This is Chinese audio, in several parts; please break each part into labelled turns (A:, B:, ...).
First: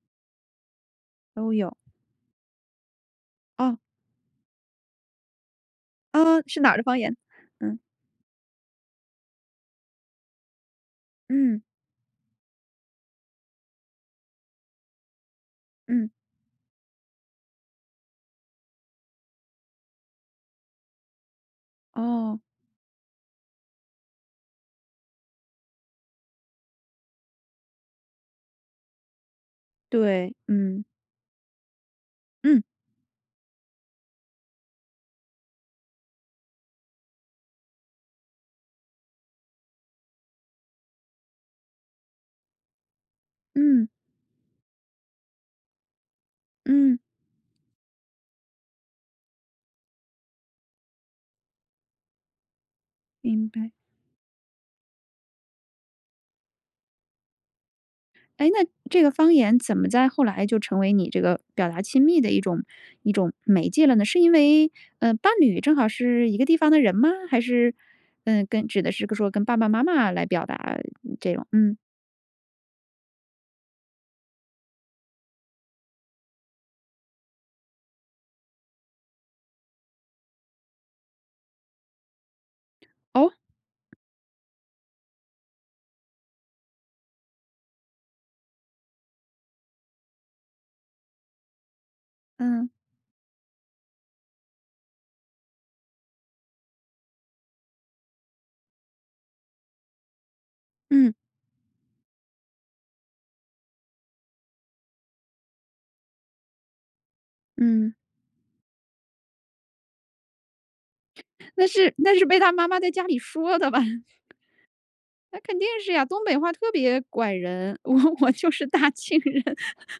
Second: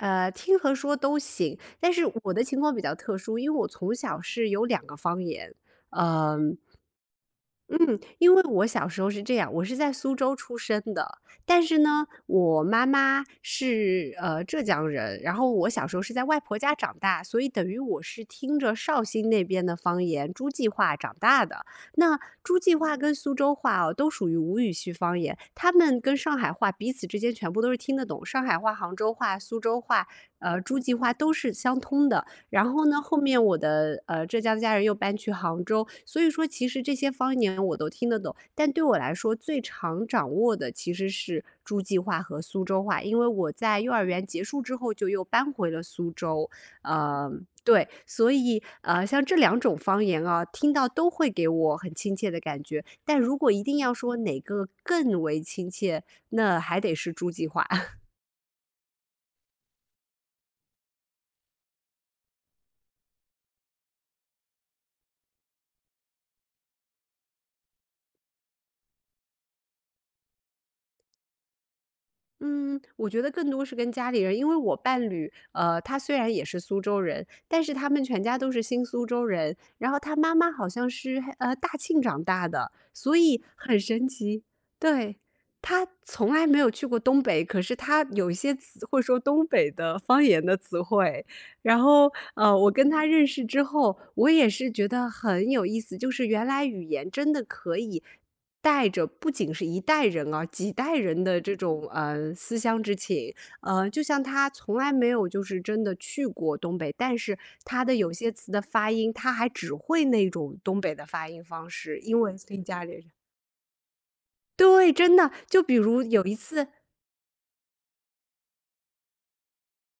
A: 呃，听和说都
B: 都
A: 行。
B: 有。
A: 但是我的情况比较特殊，因为我
B: 嗯。
A: 从小是有两个方言，
B: 哦，
A: 嗯。
B: 是哪儿的方言？嗯。
A: 嗯，因为我小时候是这样，我是在苏州出生的。但
B: 嗯。
A: 是呢，我妈妈，是，呃，浙江人。然后我小时候
B: 嗯。
A: 是在外婆家长大，所以等于我是听着绍兴那边的方言诸暨话长大的。那，
B: 哦。
A: 诸暨话跟苏州话哦，都属于吴语区方言，他们跟上海话彼此之间全部都是听得懂。上海话、杭州话、苏州话，
B: 对，
A: 呃，诸
B: 嗯。
A: 暨话都是相通的。
B: 嗯。
A: 然后呢，后面我的，呃，浙江家人又搬去杭州。所以说其实这些方言我都听得懂，但对我来说最常掌握的，其实是诸暨话和苏州话。因为我在
B: 嗯。
A: 幼儿园结束之后，就又搬回了苏州。
B: 嗯。
A: 呃，对。所以，啊，像这两种方言啊，听到都会给我很亲切的感觉。但如
B: 明
A: 果一
B: 白。
A: 定要说哪个更为亲切，那，还得是诸暨话。
B: 诶那，这个方言怎么在后来就成为你这个，表达亲密的一种一种，媒介了呢？是因为，呃，伴侣正好是一个地方的人吗？还是，呃，跟指的是说跟爸爸妈妈来表达，嗯，这种。嗯。
A: 嗯，我觉得更多是跟家里人。因为我伴侣，呃，他虽然也是苏州人，但是他们全家都是新苏州人。然后他妈妈好像是，嗯，大庆长大的。所
B: 哦？
A: 以，很神奇。对，他从来没有去过东北，可是他有一些词会说东北的方言的词汇。然后，呃，我
B: 嗯。
A: 跟他认识之后，我也是觉得，很有意思。就是原来语言真的可以，带着，不仅是一代人啊，几代
B: 嗯。
A: 人的这种，嗯，思乡之情。啊，就像他从来没有就是真的去过东北。但是他
B: 嗯。
A: 的有些词的发音，他还只会那种东北的发音
B: 那
A: 方
B: 是
A: 式，
B: 那
A: 因
B: 是
A: 为
B: 被他
A: 跟
B: 妈妈
A: 家
B: 在
A: 里
B: 家
A: 人
B: 里说的吧？
A: 对，真的，
B: 那肯
A: 就
B: 定
A: 比
B: 是
A: 如，
B: 呀，东
A: 有一
B: 北话
A: 次
B: 特别拐人，我我就是大庆人。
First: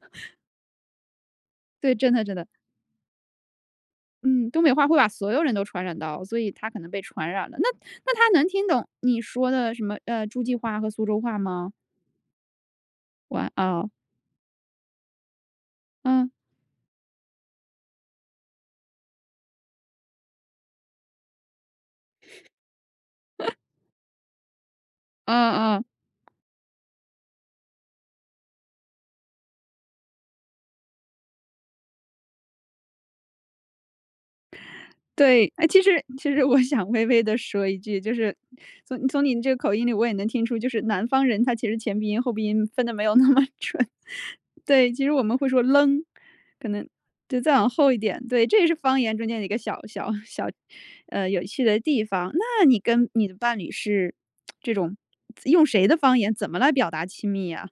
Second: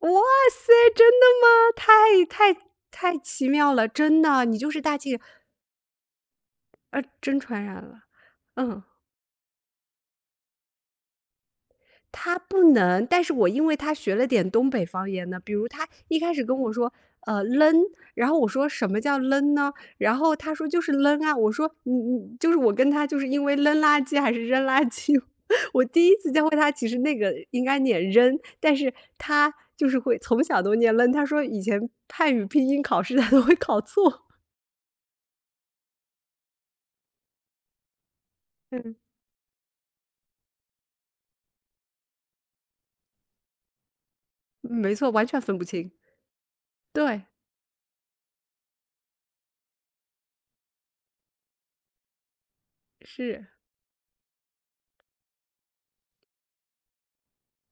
A: 哇塞，真的吗？
B: 对，真的
A: 太
B: 真的。
A: 太太奇妙了！真的，
B: 嗯，
A: 你
B: 东
A: 就
B: 北
A: 是
B: 话
A: 大
B: 会把
A: 庆人。
B: 所有人都传染到，所以他可能被
A: 呃，
B: 传
A: 真
B: 染了。
A: 传
B: 那，
A: 染了，
B: 那他能听
A: 嗯。
B: 懂你说的，什么，呃，诸暨话和苏州话吗？
A: 他不能，但是我
B: 哇，
A: 因为
B: 哦。
A: 他学了点东北方言呢。比如他，一
B: 嗯。
A: 开始跟我说，呃，leng，然后我说什么叫 leng 呢？然后他说就是 leng 啊。我说嗯嗯，就是我跟他就是因为 ，leng 垃圾，还是扔垃圾。
B: 嗯
A: 我
B: 嗯。
A: 第一次教会他，其实那个应该念扔。但是，他，就是会从小都念 leng。他说以前汉语拼音考试他都会考错。
B: 对。诶，其实其实我想微微地说一句，就是，
A: 嗯。
B: 从从您这口音里我也能听出，就是，南方人，他其实前鼻音、后鼻音分得没有那么准。
A: 嗯，
B: 对，
A: 没
B: 其
A: 错，
B: 实我
A: 完
B: 们
A: 全
B: 会
A: 分
B: 说
A: 不清。
B: leng，可能，
A: 对。
B: 就再往后一点，对。这也是方言中间的一个小小 小，呃，有趣的地方。那，你跟，你的
A: 是。
B: 伴侣是 这种用谁的方言怎么来表达亲密呀？